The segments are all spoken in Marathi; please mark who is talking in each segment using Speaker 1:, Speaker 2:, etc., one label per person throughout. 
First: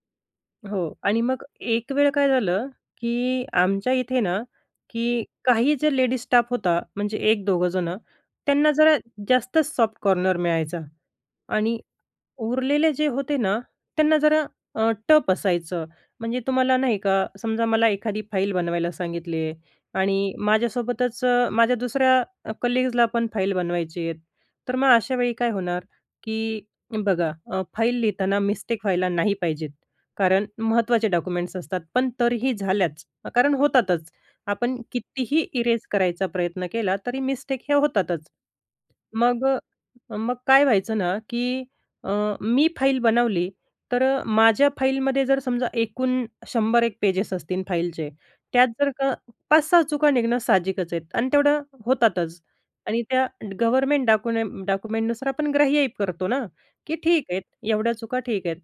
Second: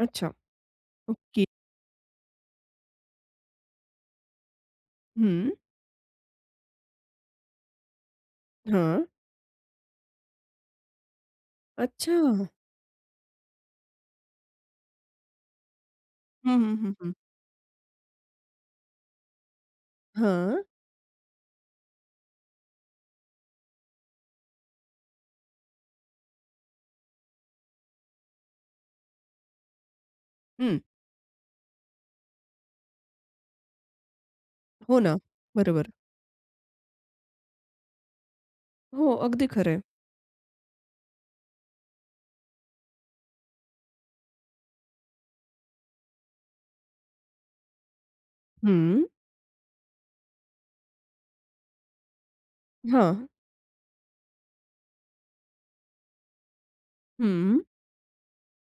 Speaker 1: अच्छा,
Speaker 2: हो आणि मग
Speaker 1: ओके.
Speaker 2: एक वेळ काय झालं की आमच्या इथे ना की
Speaker 1: हं.
Speaker 2: काही जे लेडीज स्टाफ होता म्हणजे 1-2 जणं, त्यांना जरा
Speaker 1: हां.
Speaker 2: जास्तच सॉफ्ट कॉर्नर मिळायचा आणि
Speaker 1: अच्छा.
Speaker 2: उरलेले जे होते ना, त्यांना जरा अ, टफ असायचं म्हणजे
Speaker 1: हं,
Speaker 2: तुम्हाला
Speaker 1: हं, हं,
Speaker 2: नाही
Speaker 1: हं.
Speaker 2: का, समजा मला एखादी फाईल बनवायला सांगितली आहे आणि
Speaker 1: हं.
Speaker 2: माझ्यासोबतच अ, माझ्या दुसऱ्या अ, कलीग्जला पण फाईल बनवायचे आहेत, तर मग अशावेळी काय होणार की बघा अ, फाईल लिहिताना मिस्टेक व्हायला नाही पाहिजेत, कारण
Speaker 1: हं.
Speaker 2: महत्त्वाचे डॉक्युमेंट्स असतात, पण तरीही झाल्याच, कारण होतातच. आपण
Speaker 1: हो, ना.
Speaker 2: कितीही इरेज
Speaker 1: बरोबर.
Speaker 2: करायचा प्रयत्न केला तरी मिस्टेक हे होतातच.
Speaker 1: हो.
Speaker 2: मग
Speaker 1: अगदी खरंय.
Speaker 2: अ, मग काय व्हायचं ना की अ, मी फाईल बनवली, तर अ, माझ्या फाईलमध्ये जर समजा एकूण 100 एक पेजेस असतील फाईलचे त्यात जर
Speaker 1: हं.
Speaker 2: का 5-6 चुका निघणं साहजिकच आहेत आणि तेवढं होतातच आणि त्या
Speaker 1: हां.
Speaker 2: गव्हर्नमेंट डाकूनेम डाक्युमेंटनुसार आपण ग्राह्य ही करतो ना की ठीक आहे,
Speaker 1: हं.
Speaker 2: एवढ्या चुका ठीक आहेत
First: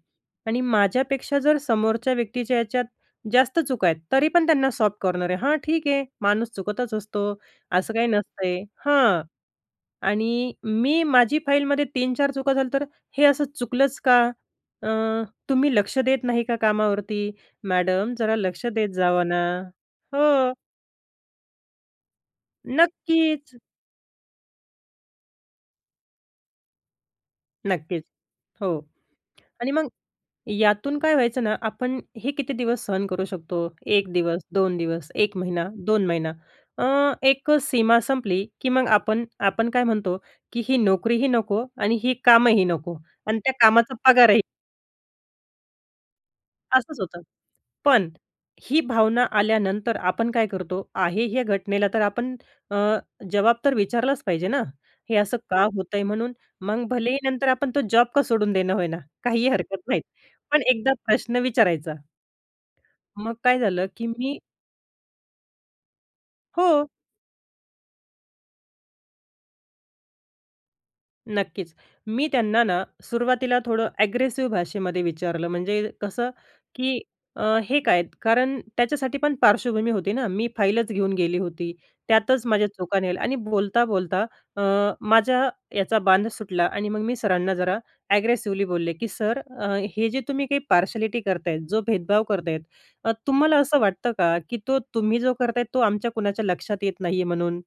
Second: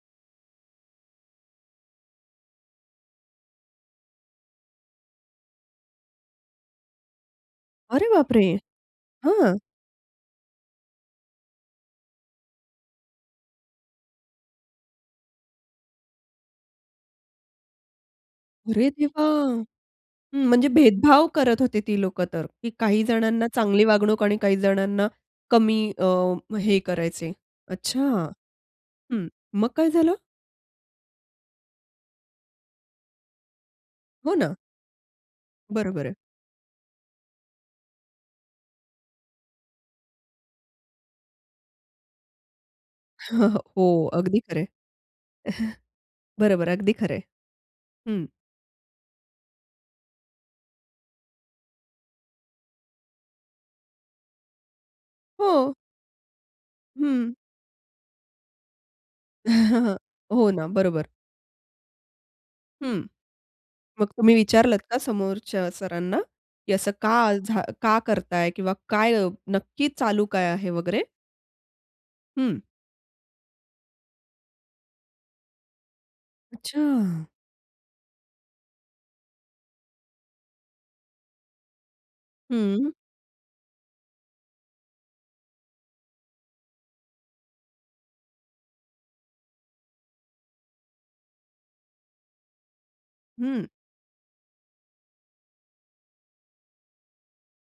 Speaker 2: आणि माझ्यापेक्षा जर समोरच्या व्यक्तीच्या याच्यात जास्त चुका आहेत, तरी पण त्यांना सॉफ्ट कॉर्नर आहे. "हां, ठीक आहे माणूस चुकतच असतो, असं काही
Speaker 1: अरे बापरे!
Speaker 2: नसतंय" हां,
Speaker 1: हं.
Speaker 2: आणि मी माझी फाईलमध्ये 3-4 चुका झाल्या तर "हे असं चुकलंच का? अ, तुम्ही लक्ष देत नाही का कामावरती? मॅडम जरा लक्ष
Speaker 1: अरे
Speaker 2: देत
Speaker 1: देवा!
Speaker 2: जावा ना"
Speaker 1: हं
Speaker 2: हो.
Speaker 1: म्हणजे भेदभाव करत होते ती लोकं तर, काही जणांना
Speaker 2: नक्कीच
Speaker 1: चांगली वागणूक आणि काही जणांना कमी अ, हे करायचे. अच्छा.
Speaker 2: नक्कीच हो
Speaker 1: हं, मग
Speaker 2: आणि मग
Speaker 1: काय झालं?
Speaker 2: यातून काय व्हायचं ना, आपण हे किती दिवस सहन करू शकतो? 1
Speaker 1: हो
Speaker 2: दिवस,
Speaker 1: ना?
Speaker 2: 2 दिवस, एक महिना,
Speaker 1: बरं
Speaker 2: दोन
Speaker 1: बरं.
Speaker 2: महिना अ, एक सीमा संपली की मग आपण आपण काय म्हणतो की ही नोकरीही नको आणि ही कामंही नको आणि त्या कामाचा
Speaker 1: हो. अगदी
Speaker 2: पगारही
Speaker 1: खरंय. बरोबर. अगदी
Speaker 2: असंच होतं.
Speaker 1: खरंय.
Speaker 2: पण
Speaker 1: हं.
Speaker 2: ही भावना आल्यानंतर आपण काय करतो? आहे ह्या घटनेला तर आपण अ, जवाब तर विचारलाच पाहिजे ना? हे असं का
Speaker 1: हो.
Speaker 2: होतंय म्हणून? मग भलेही
Speaker 1: हं.
Speaker 2: नंतर आपण तो जॉब का सोडून देईना होय ना, काहीही हरकत नाही.
Speaker 1: हो
Speaker 2: पण
Speaker 1: ना
Speaker 2: एकदा
Speaker 1: बरोबर.
Speaker 2: प्रश्न विचारायचा.
Speaker 1: हं.
Speaker 2: मग काय झालं,
Speaker 1: मग
Speaker 2: की
Speaker 1: तुम्ही
Speaker 2: मी
Speaker 1: विचारलत का समोरच्या सरांना की
Speaker 2: हो.
Speaker 1: "असं का झा का करताय? किंवा काय नक्की चालू काय आहे वगैरे?"
Speaker 2: नक्कीच. मी
Speaker 1: हं.
Speaker 2: त्यांना ना सुरवातीला थोडं ॲग्रेसिव्ह भाषेमध्ये विचारलं, म्हणजे कसं की
Speaker 1: अच्छा.
Speaker 2: अ, हे काय? कारण त्याच्यासाठी पण पार्श्वभूमी होती ना, मी फाईलच घेऊन गेली होती, त्यातच माझ्या
Speaker 1: हं.
Speaker 2: चुका निघाल्या आणि बोलता-बोलता अ, माझ्या याचा बांध सुटला आणि मग मी सरांना जरा ॲग्रेसिवली बोलले की "सर अ, हे जे तुम्ही काही पार्शलिटी करताय, जो भेदभाव करताय अ, तुम्हाला
Speaker 1: हं.
Speaker 2: असं वाटतं का की तो तुम्ही जो करताय, तो आमच्या कुणाच्या लक्षात येत नाही आहे म्हणून?"